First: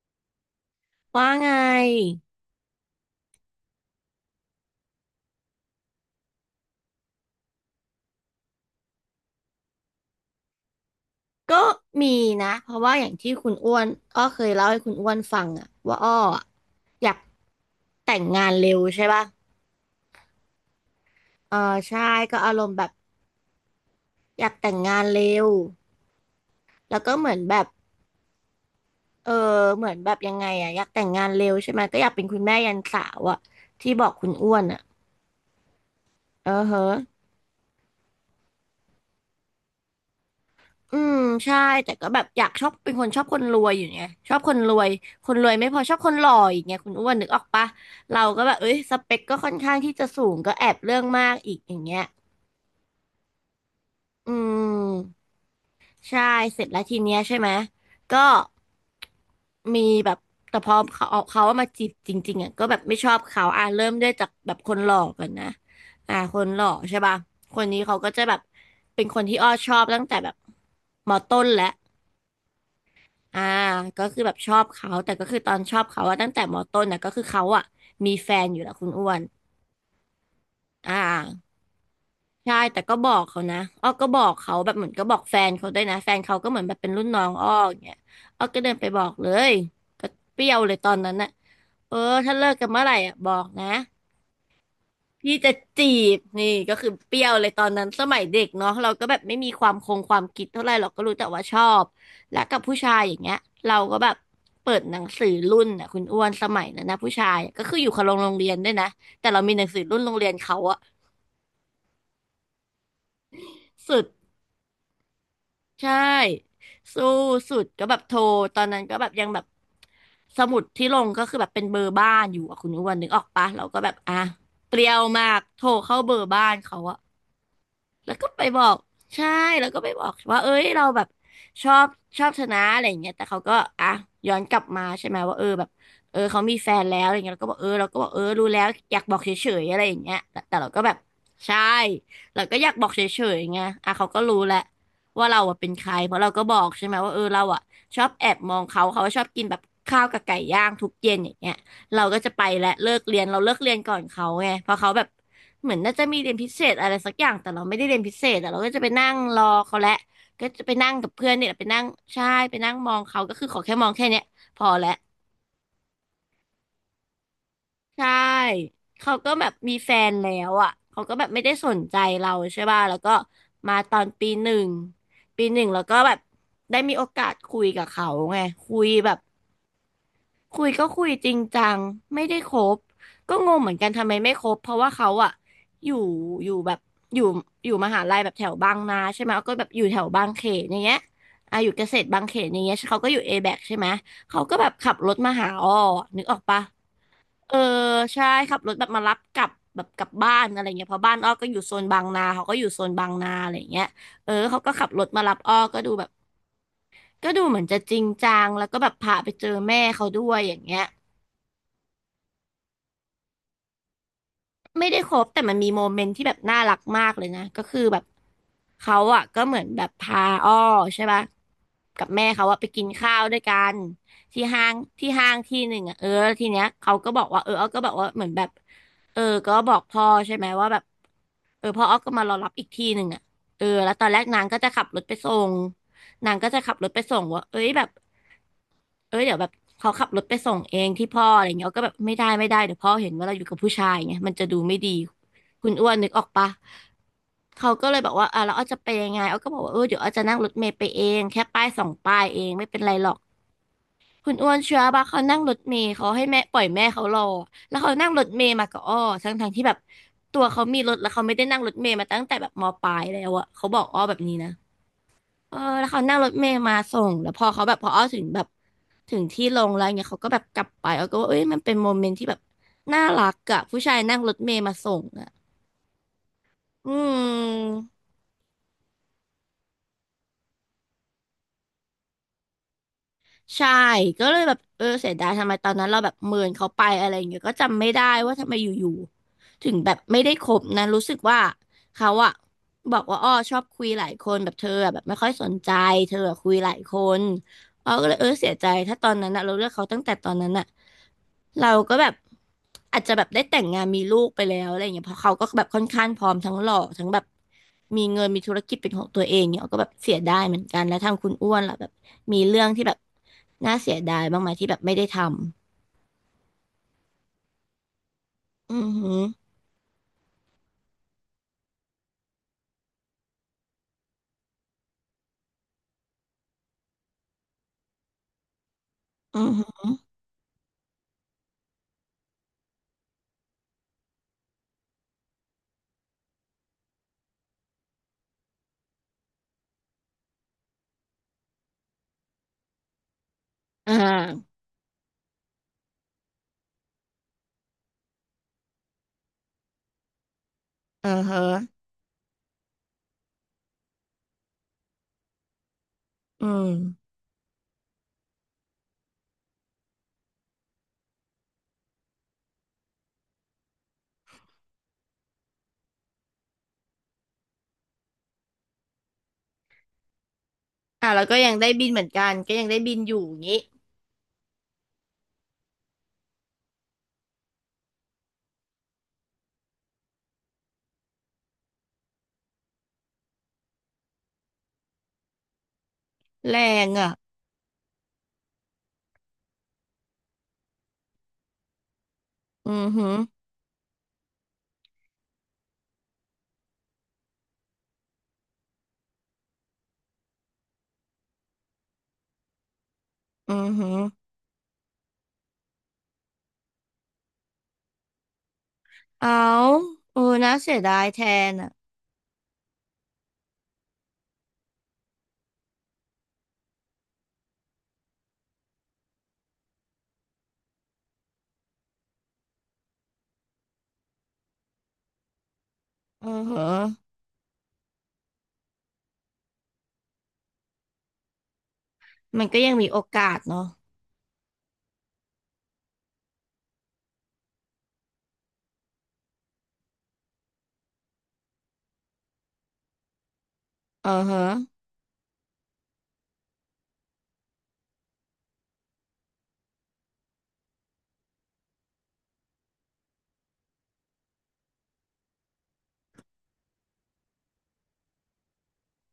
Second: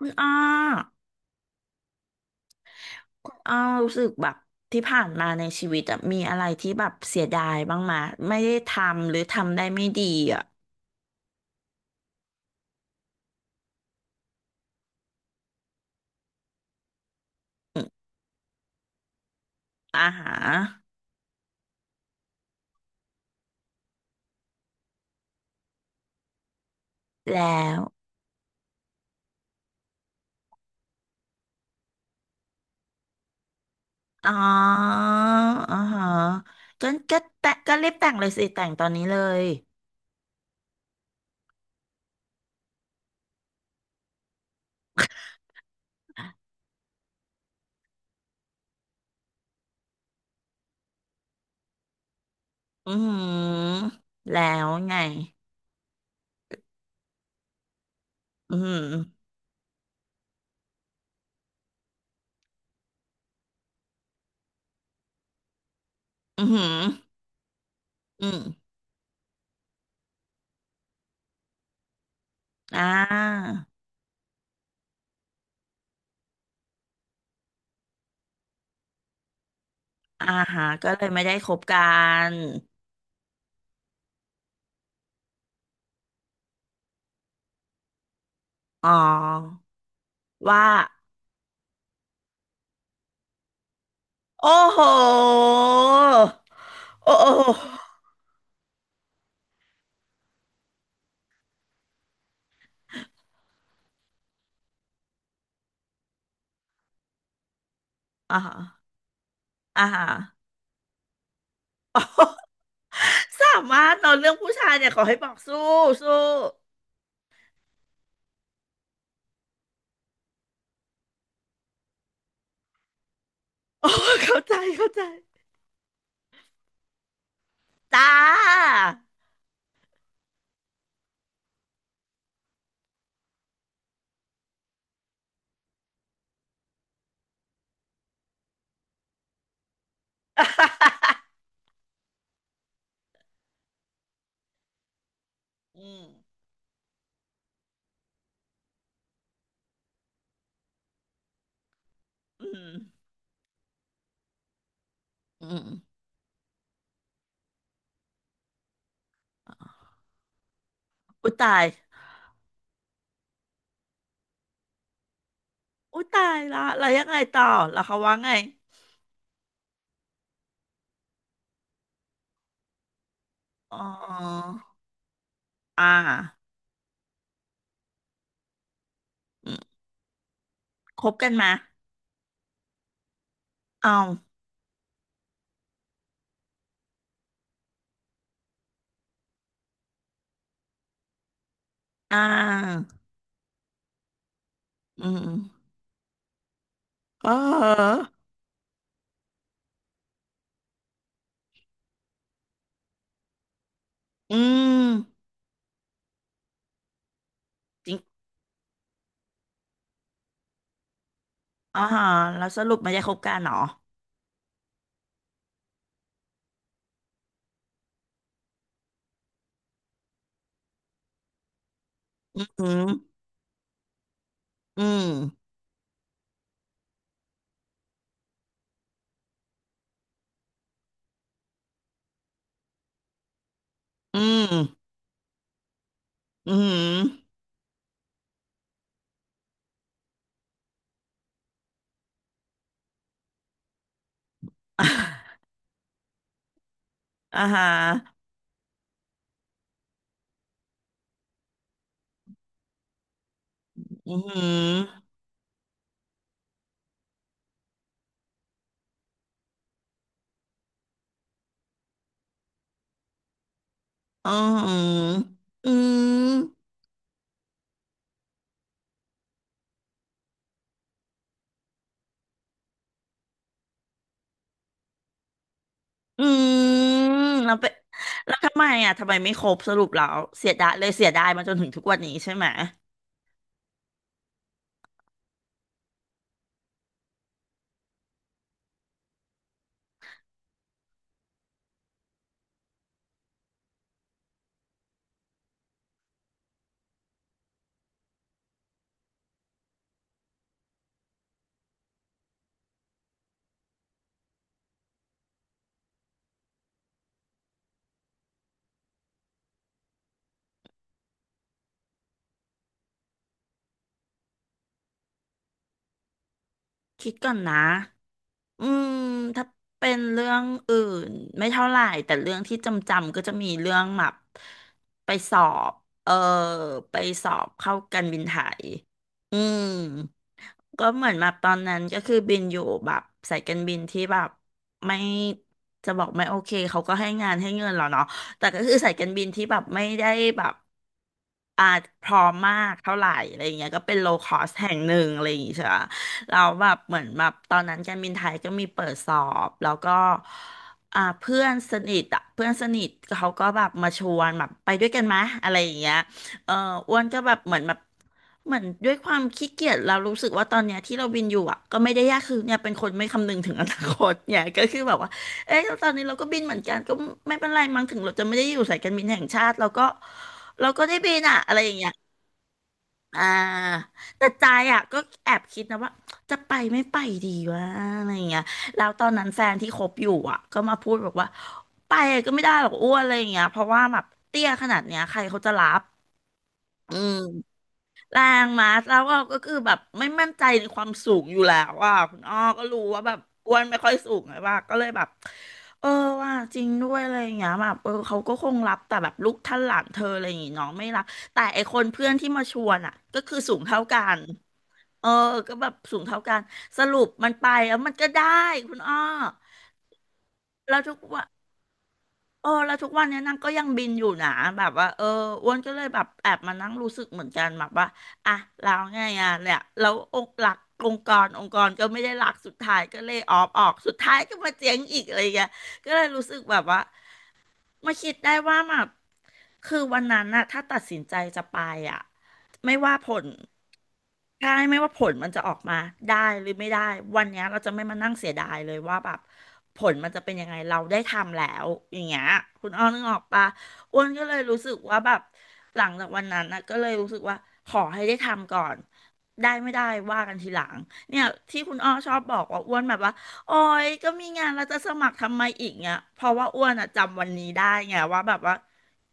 อ้อว่าไงอ้อรู้สึกแบบที่ผ่านมาในชีวิตอะมีอะไรที่แบบเสียดายบ้างมาไม่ได้ทำหรือทำได้ไม่ดีอะก็มีนะเพราะว่าอย่างที่คุณอ้วนอ้อเคยเล่าให้คุณอ้วนฟังอะว่าอ้ออะอยากอมแต่งงานเร็วใช่ป่ะอ่าฮะเออใช่ก็อารมณ์แบบอยากแต่งงานเร็วแล้วก็เหมือนแบแล้บวเออเหมือนแบบยังไงอะอยากแต่งงานเร็วใช่ไหมก็อยากเป็นคุณแม่ยันสาวอะที่บอกคุอ๋ณออ้วนอะอ่าฮะเออเฮ้อ ก็แต่ก็รีบแต่งเลยสิแต่งตอนนี้เลยอืมใช่แต่ก็แบบอยากชอบเป็นคนชอบคนรวยอยู่ไงชอบคนรวยคนรวยไม่พอชอบคนหล่ออีกไงคุณอ้วนนึกออกปะเราก็แบบเอ้ยสเปคก็ค่อนข้างที่จะสูงก็แอบเรื่องมากอีกอย่างเงี้ยอือหืออืแล้วไงมใช่เสร็จแล้วทีเนี้ยใช่ไหมก็อือหือมีแบบแต่พอเขาเอามาจีบจริงๆอ่ะก็แบบไม่ชอบเขาอ่ะเริ่มด้วยจากแบบคนหล่อก่อนนะอ่าคอืนอหหืล่ออใช่ปะคนนี้เขาก็จะอืแบมบเป็นคนที่อ้อชอบตั้งแต่แบบมอต้นแล้ว อ่าอ่าก็คือแบบชอบเขาแต่ก็คือตอนชอบเขาอะตั้งแต่มต้นนะก็คือเขาอะมีแฟนอยู่แล้วคุณอ้วนอ่าฮะก็อ่เลยไม่ได้คาบกันใช่แต่ก็บอกเขานะอ้อก็บอกเขาแบบเหมือนก็บอกแฟนเขาด้วยนะแฟนเขาก็เหมือนแบบเป็นรุ่นน้องอ้ออย่างเงี้ยอ้อก็เดินไปอ๋อบอกเลยก็เปรี้ยวว่า เลยตอนนั้นน่ะเออถ้าเลิกกันเมื่อไหร่อะบอกนะ โอ้โหพี่จะจีบนี่ก็คือโอ้เปรี้โยวเลยตห อนนั้นสมัยเด็กเนาะเราก็แบบไม่มีความคงความคิดเท่าไหร่เราก็รู้แต่ว่าชอบและกับผู้ชายอย่างเงี้ยเราก็แบบเปิดหนังสือรุ่นอ่ะคุณอ้วนสมัยนั้นนะผู้ชายอะก็คืออยู่คนละโรงอ่าเรียฮะนด้วยนะแต่เรามีหนังสืออ่ารุ่นฮะโรงเรียนเขาอะสามารถสุดนอนเรื่องผู้ชายเนี่ยขอให้บอกสู้ใช่สู้ สู้สุดก็แบบโทรตอนนั้นก็แบบยังแบบสมุดที่ลงก็คือแบบเป็นเบอร์บ้านอยู่อะคุณอ้วนนึกออกปะเราก็ แบโอ้บอ่ะเข้าใจเปรี้เข้ายใจวมากโทรเข้าเบอร์บ้านเขาอะ จ้า แล้วก็ไปบอกใช่แล้วก็ไปบอกว่าเอ้ยเราแบบชอบชอบชนะอะไรอย่างเงี้ยแต่เขาก็อ่ะย้อนกลับมาใช่ไหมว่าเออแบบเออเขามีแฟนแล้วอะไรเงี้ยเราก็บอกเออเราก็บอกเออรู้แล้วอยากบอกเฉยๆอะไรอย่างเงี้ยแต่เราก็แบบ ใช่เราก็อยากบอกเฉยๆไงอ่ะเขาก็รู้แหละว่าเราอะเป็นใคอืรมเพราะเราก็บอกใช่ไหมว่าเออเราอะชอบแอบมองเขาเขาชอบกินแบบข้าวกับไก่ย่างทุกเย็นอย่างเงี้ยเราก็จะไปอืและมเลิกเรียนเราเลิกเรียนก่อนเขาไงเพราะเขาแบบ อืเหมือนน่ามจะมีเรียนพิเศษอะไรสักอย่างแต่เราไม่ได้เรียนพิเศษแต่เราก็จะไปนั่งรอเขาแหละก็จะไปนั่งกับเพื่อุอยนเนี่ตายไปยนั่งใช่ไปนั่งมองเขาก็คือขอแค่มองแค่เนี้ยพอแล้วอุยตายละแล้วยังไงต่อแล้วเขาใช่ว่าไงเขาก็แบบมีแฟนแล้วอ่ะเขาก็แบบไม่ได้สนใจเราใช่ป่ะแล้วก็มาอ๋อตอนปีหนึ่งปีหนึ่งแล้วอ่าก็แบบได้มีโอกาสคุยกับเขาไงคุยแบบ อืมคุยก็คคุยบจกันริงมาจังไม่ได้คบก็งงเหมือนกัเอนทำไมไม่าคบเพราะว่าเขาอะอยู่อยู่แบบอยู่อยู่มหาลัยแบบแถวบางนาใช่ไหมก็แบบอยู่แถวบางเขนอย่างเงี้ยอ่ะอยู่เกษตรอ่บางเขนอย่างเงี้ยาเขาก็อยู่เอแบกใช่ไหมเขาก็แบบขับอืรถมมาหาอ้อนึกออกปะอ๋อเอออใช่ขับรถแบบมารับกลับแบบกลับบ้านอะไรเงี้ยเพราะบ้านอ้อก็อยู่โซนบางนาเขาก็อยู่โซนบางนาอะไรเงี้ยเอออืเขาก็ขับรถมามรับอ้อก็ดูแบบก็ดูเหมือนจะจจริงริงจังแล้วก็แบบพาไปเจอแม่เขาด้วยอย่างเงี้ย อ่าฮะแล้วสรุปไม่ได้คบกันเหรอไม่ได้คบแต่มันมีโมเมนต์ที่แบบน่ารักมากเลยนะก็คือแบบเขาอ่ะก็เหมือนแบบพาอ้อใช่ปะกับแม่อเขาอ่ะืไปกินข้ามวด้วยกันที่ห้างอืมที่ห้างที่หนึ่งอ่ะเออแล้วทีเนี้ยเขาก็บอกว่าเอออ้อก็บอกว่าเหมือนแบบเออก็บอกพ่อใช่ไหมว่าแบบเออพ่ออ้อก็มารอรับอีกที่หนึ่งอ่ะเออแล้วตอนแรอืกนางก็จะขับมรถไปส่งนางก็อืจะขับม รถไปส่งว่าเอ้ยแบบ เอ้ยเดี๋ยวแบบเขาขับรถไปส่งเองที่พ่ออะไรเงี้ยก็แบบไม่ได้เดี๋ยวพ่อเห็นว่าเราอยู่กับผู้ชายเงี้ยมันจะดูไม่ดี คุณอ้วนนึกออกปะอ่าฮะเขาก็เลยบอกว่าอ่ะแล้วอ้อจะไปยังไงอ้อก็บอกว่าเออเดี๋ยวอ้อจะนั่งรถเมล์ไปเองแค่ป้ายสองป้ายเองไม่เป็นไรหรอกอือคุณหือ้วนเชื่อปะอเขานั่งรถเมล์เขาให้แม่ปล่อยแม่เขารอแล้วเขานั่งรถเมล์มากับอ้อทั้งทงที่แบบตัวเขามีรถแล้วเขาไม่ได้นั่งรถเมล์มาตั้งแต่แบบมปลายแล้วอะเขาบอกอ้อแบบอือนี้นะ หือเอออืแล้วเขานั่งรถเมล์มมาส่งแล้วพอเขาแบบพออ้อถึงแบบถึงที่ลงแล้วเงี้ยเขาก็แบบกลับไปอ้อก็ว่าเอ้ยมันเป็นโมเมนต์ที่แบบน่ารักอะผู้ชายนั่งรถเมล์มาส่งอะอือืมแล้วไปมแล้วทำไมอ่ะทำไมไม่ครบสรุปแล้วเสียดายเลยเสียดายมาจนถึงทุกวันนี้ใช่ไหมใช่ก็เลยแบบเออเสียดายทำไมตอนนั้นเราแบบเมินเขาไปอะไรอย่างเงี้ยก็จำไม่ได้ว่าทำไมอยู่ๆถึงแบบไม่ได้คบนะรู้สึกว่าเขาอะบอกว่าอ้อชอบคุยหลายคนแบบเธออะแบบไม่ค่อยสนใจเธออะคุยหลายคน เ๋าก็เลยเออเสียใจถ้าตอนนั้นอะเราเลือกเขาตั้งแต่ตอนนั้นอะเราก็แบบอาจจะแบบได้แต่งงานมีลูกไปแล้วอะไรอย่างเงี้ยเพราะเขาก็แบบค่อนข้างพร้อมทั้งหล่อทั้งแบบมีเงินมีธุรกิจเป็นของตัวเองเนี่ยเราก็แบบเสียดายเหมือนกันแล้วทางคุณอ้วนล่ะแบบมีเรื่องที่แบบน่าเสียดายบ้างไหมที่แบบไม่ได้ทำคิดก่อนนะอือือมหือถ้าเป็นเรื่องอื่นไม่เท่าไหร่แต่เรื่องที่จำก็จะมีเรื่องแบบไปสอบเออไปสอบเข้ากันบินไทยอือือม หือก็เหมือนแบบตอนนั้นก็คือบินอยู่แบบสายการบินที่แบบไม่จะบอกไม่โอเคเขาก็ให้งานให้เงินเราเนาะแต่ก็คือสายการบินที่แบบไม่ได้แบบอาจพร้อมมากเท่าไหร่อะไรอย่างเงี้ยก็อ่เป็นโลคอสาแห่งหนึ่งอะไรอย่างงี้ใช่ปะเราแล้วแบบเหมือนแบบตอนนั้นการบินไทยก็มีเปิดสอบแล้วก็อ่าเพื่ฮะอนสนิทอ่ะเพื่อนสนิทเขาก็แบบมาชวนแบบไปด้วยกันไหมอะไรอย่างเงี้ยอืเออมอ้วนก็แบบเหมือนแบบ เหมือนด้วยความขี้เกียจเรารู้สึกว่าตอนเนี้ยที่เราบินอยู่อ่ะก็ไม่ได้ยากคือเนี่ยเป็นคนไม่คำนึงถึงอนาคต เนี่ยก็คือแบบว่าเอ้ยตอนนี้เราก็บินเหมือนกันก็ไม่เป็นไรมั้งถึงเราจะไม่ได้อยู่สายการบินแห่งชาติเราก็ได้อ่าบินแล้วก็อ่ะยังอะไรอได้ย่างบิเงี้นยเหมือนกันก็ยังได้บินอยู่อ่าอย่างงี้แต่ใจอ่ะก็แอบคิดนะว่าจะไปไม่ไปดีวะอะไรอย่างเงี้ยแล้วตอนนั้นแฟนที่คบอยู่อ่ะก็มาพูดบอกว่าไปก็ไม่ได้หรอกอ้วนอะไรอย่างเงี้ยเพราะว่าแบบเตี้ยขนาดเนี้ยใครเขาจะรับแรงอือ่ะม แรงมาแล้วเราก็คือแบบไม่มั่นใจในความสูงอยู่แล้วอ่ะคุณอ้อก็อืรู้อว่าหืแบอบอ้วนไม่ค่อยสูงไงว่าก็เลยแบบเออว่าจริงด้วยอะไรอย่างเงี้ยแบบเออเขาก็คงรับแต่แบบลูกท่านหลานเธออะไรอย่างงี้เน้องไม่รับแต่ไอคนเพื่อนที่มาชวนอ่ะก็คืออืสูงอเท่าหือ กันเออก็แบบสูงเท่ากันสรุปมันไปแล้วมันก็ได้คุณอ้อเอาเออน่าเสียแล้วดาทุกยแทวัน นอ่ะเออแล้วทุกวันเนี้ยนางก็ยังบินอยู่นะแบบว่าเอออ้วนก็เลยแบบแอบมานั่งรู้สึกเหมือนกันแบบว่าอ่ะแล้วไงอ่ะเนี่ยแล้วองค์หลักองค์กรก็ไม่ได้หลักสุดท้ายก็เลยออฟออกสุดท้ายก็มาเจ๊งอีกอะไรอย่างเงี้ยก็เลยรู้เอืสึอกแบฮะบว่ามาคิดได้ว่าแบบคือวันนั้นน่ะถ้าตัดสินใจจะไปอ่ะมันก็ยังไม่มีว่าโอผกาล สเนาะใช่ไม่ว่าผลมันจะออกมาได้หรือไม่ได้วันเนี้ยเราจะไม่มานั่งเสียดายเลยว่าแบบผลมันจะเป็นยังไงเราได้ทำแล้วอย่างเงี้ยคุณอ้อนึกออกปะอ้วเอืนอก็เลยฮะรู้สึกว่าแบบหลังจากวันนั้นนะก็เลยรู้สึกว่าขอให้ได้ทำก่อนได้ไม่ได้ว่ากันทีหลังเนี่ยที่คุณอ้อชอบบอกว่าอ้วนแบบว่าโอ้ยก็มีงานเราจะสมัครทำไมอีกเนี่ยเพราะว่าอ้วนอะจำวันนี้ได้ไงว่าแบบว่า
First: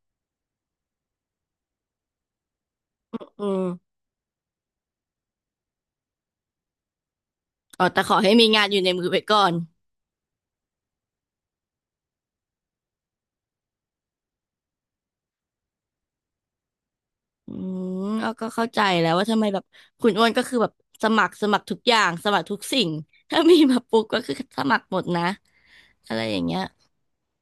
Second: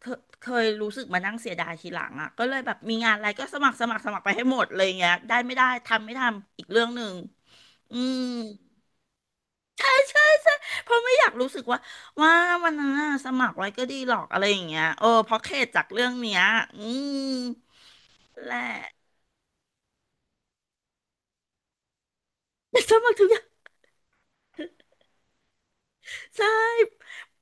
เคยรู้สึกมานั่งเสียดายทีหลังอ่ะก็เลยแบบมีงานอะไรอืก็มสมัครไปให้หมดเลยอย่างเงี้ยได้ไม่ได้ทำไม่ทำอีกเรื่องหนึ่งอ๋ออืแต่ขอมให้มีงานอยู่ในมือไว้ก่อนเพราะไม่อยากรู้สึกว่าว่าวันนั้นน่ะสมัครไว้ก็ดีหรอกอะไรอย่างเงี้ยเออเพราะเข็ดจากเรื่องเนี้ยอืมอืมเอาก็แหละ เข้าใจแล้วว่าทำไมแบบคุณอ้วนก็คือแบบสมัครทุกอย่างสมัครทุกสิ่ งสมัครทุกอถ้าย่างมีมาปุ๊บก็คือสมัครหมดนะอะไรอย่างใช่ เงี้ย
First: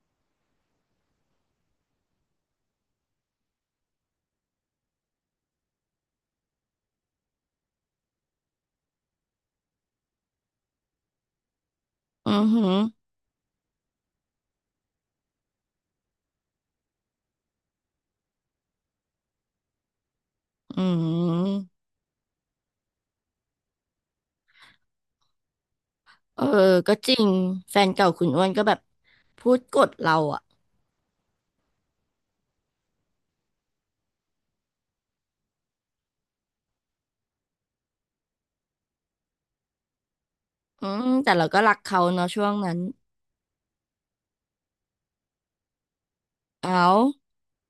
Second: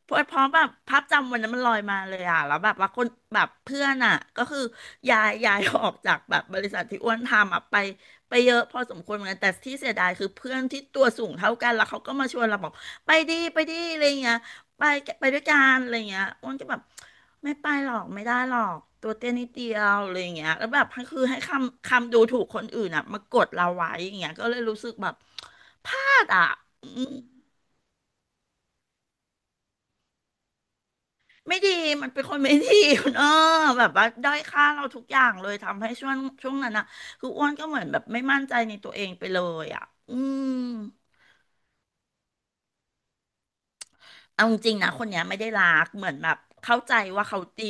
เพราะแบบภาพจำวันนั้นมันลอยมาเลยอ่ะแล้วแบบว่าคนแบบเพื่อนอ่ะก็คือย้ายออกจากแบบบริษัทที่อ้วนทำอ่ะไปเยอะพอสมควรเหมือนกันแต่ที่เสียดายคือเพื่อนที่ตัวสูงเท่ากันแล้วเขาก็มาอืชอวนเราหืบออกไปดิไปดิอะไรเงี้ยไปไปด้วยกันอะไรเงี้ยอ้วนก็แบบไม่ไปหรอกไม่ได้หรอกตัวเตี้ยนิดเดียวอะไรเงี้ยแล้วแบอืบคือให้มคำดูถูกคนอื่นอ่ะมากดเราไว้อย่างเงี้ยก็เลยรู้สึกแบบพลาดเออ่ะ อก็จริงแฟนเก่าคุณอ้วนก็แบบพูดกดเราอ่ะไม่ดีมันเป็นคนไม่ดี คุณเออแบบว่าด้อยค่าเราทุกอย่างเลยทำให้ช่วงนั้นนะคืออ้วนก็เหมือนแบบไม่มั่นใจในตัวเองไปเลยอ่ะอืมอืมแต่เราก็รักเขาเนาะช่วงนั้นเอาจริงๆนะคนเนี้ยไม่ได้รักเหมือนแบบเข้าเอาใจว่าเขาดี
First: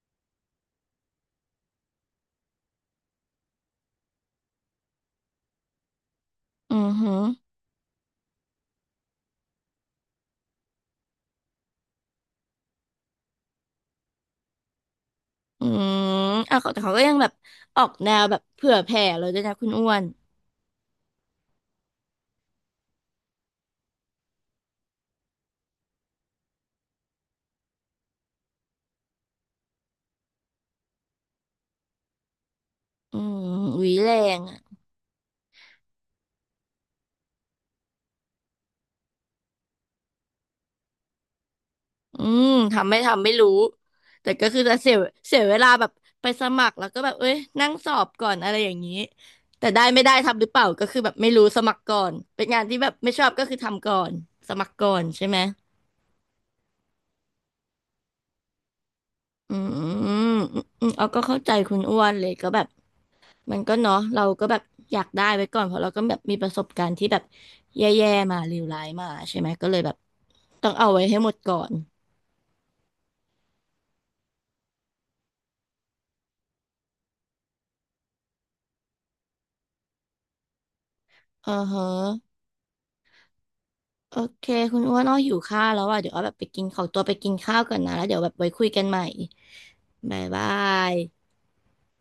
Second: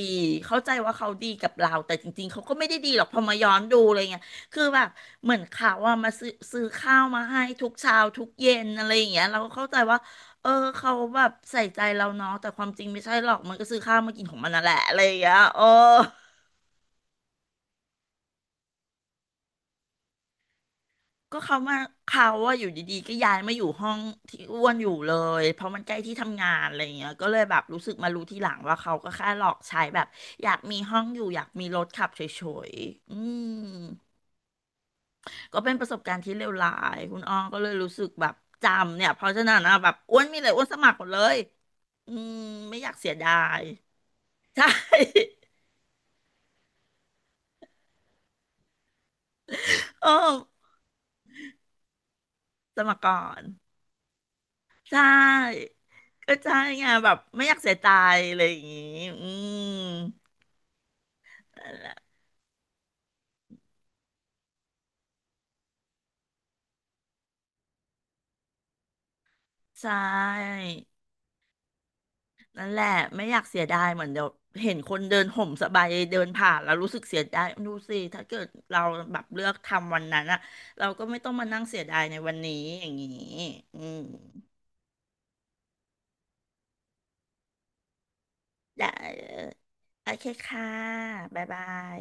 เข้าใจว่าเขาดีกับเราแต่จริงๆเขาก็ไม่ได้ดีหรอกพอมาย้อนดูอะไรเงี้ยคือแบบเหมือนเขาว่ามาซื้ออือข้าวหือ มาให้ทุกเช้าทุกเย็นอะไรอย่างเงี้ยเราก็เข้าใจว่าเออเขาแบบใส่ใจเราเนาะแต่ความจริงไม่ใช่หรอกมันก็ซื้อข้าวมากินของมันนั่นแหละอะไรอย่างเงี้ยเออ อืมอ่ะเขาแต่เขาก็ยังแบบออกแนวแบบเผื่อแผ่เลยด้วยนะคุณอ้วนก็เขามาเขาว่าอยู่ดีๆก็ย้ายมาอยู่ห้องที่อ้วนอยู่เลยเพราะมันใกล้ที่ทำงานอะไรอย่างเงี้ยก็เลยแบบรู้สึกมารู้ทีหลังว่าเขาก็แค่หลอกใช้แบบอยากมีห้องอยู่อยากมีรถขับเฉยๆอือืมมหวีแรงอ่ะก็เป็นประสบการณ์ที่เลวร้ายคุณอ้อก็เลยรู้สึกแบบจำเนี่ยเพราะฉะนั้นนะแบบอ้วนมีอะไรอ้วนสมัครหมดเลยอือืมมไม่อทำยากไม่เสียทำไม่ดารู้ยแต่ก็คือใช่ จะเสียเวลาแบบไปสมัครแล้วก็แบบเอ้ยนั่งสอบก่อนอะไรอย่างนี้แต่ได้ ไม่ได้เออทำหรือเปล่าก็คือแบบไม่รู้สมัครก่อนเป็นงานที่สแบบมัครไม่ก่อชอบก็นคือทำก่อนสมัครก่อใชนใช่ไหม ่ก็ใช่ไงแบบไม่อยากเสียใจอะไรอย่างงี้อือืมม อืมเอาก็เข้าใจนั่คุนณแหอ้วละนเลยก็แบบมันก็เนาะเราก็แบบอยากได้ไว้ก่อนเพราะเราก็แบบมีประสบการณ์ที่แบบแย่ๆมาเลวร้ายมาใช่ไหมก็เลยแบใช่บต้องเอาไว้ให้หมดก่อนนั่นแหละไม่อยากเสียดายเหมือนเดี๋ยวเห็นคนเดินห่มสบายเดินผ่านแล้วรู้สึกเสียดายดูสิถ้าเกิดเราแบบเลือกทำวันนั้นอะเราก็ไม่ต้องเอมาอนั่งเสียฮะดายในวันนี้อย่างนี้อืมโอเคคุณอ้วนอ้อหิวข้าวแล้วอ่ะเดี๋ยวอ้อแบบไปกินขอตัวไปกินข้าวก่อนนะแล้วเดี๋ยวแบบไว้คุยกันได้ใหม่เลยโอบ๊ายเคบาค่ะยบ๊ายบาย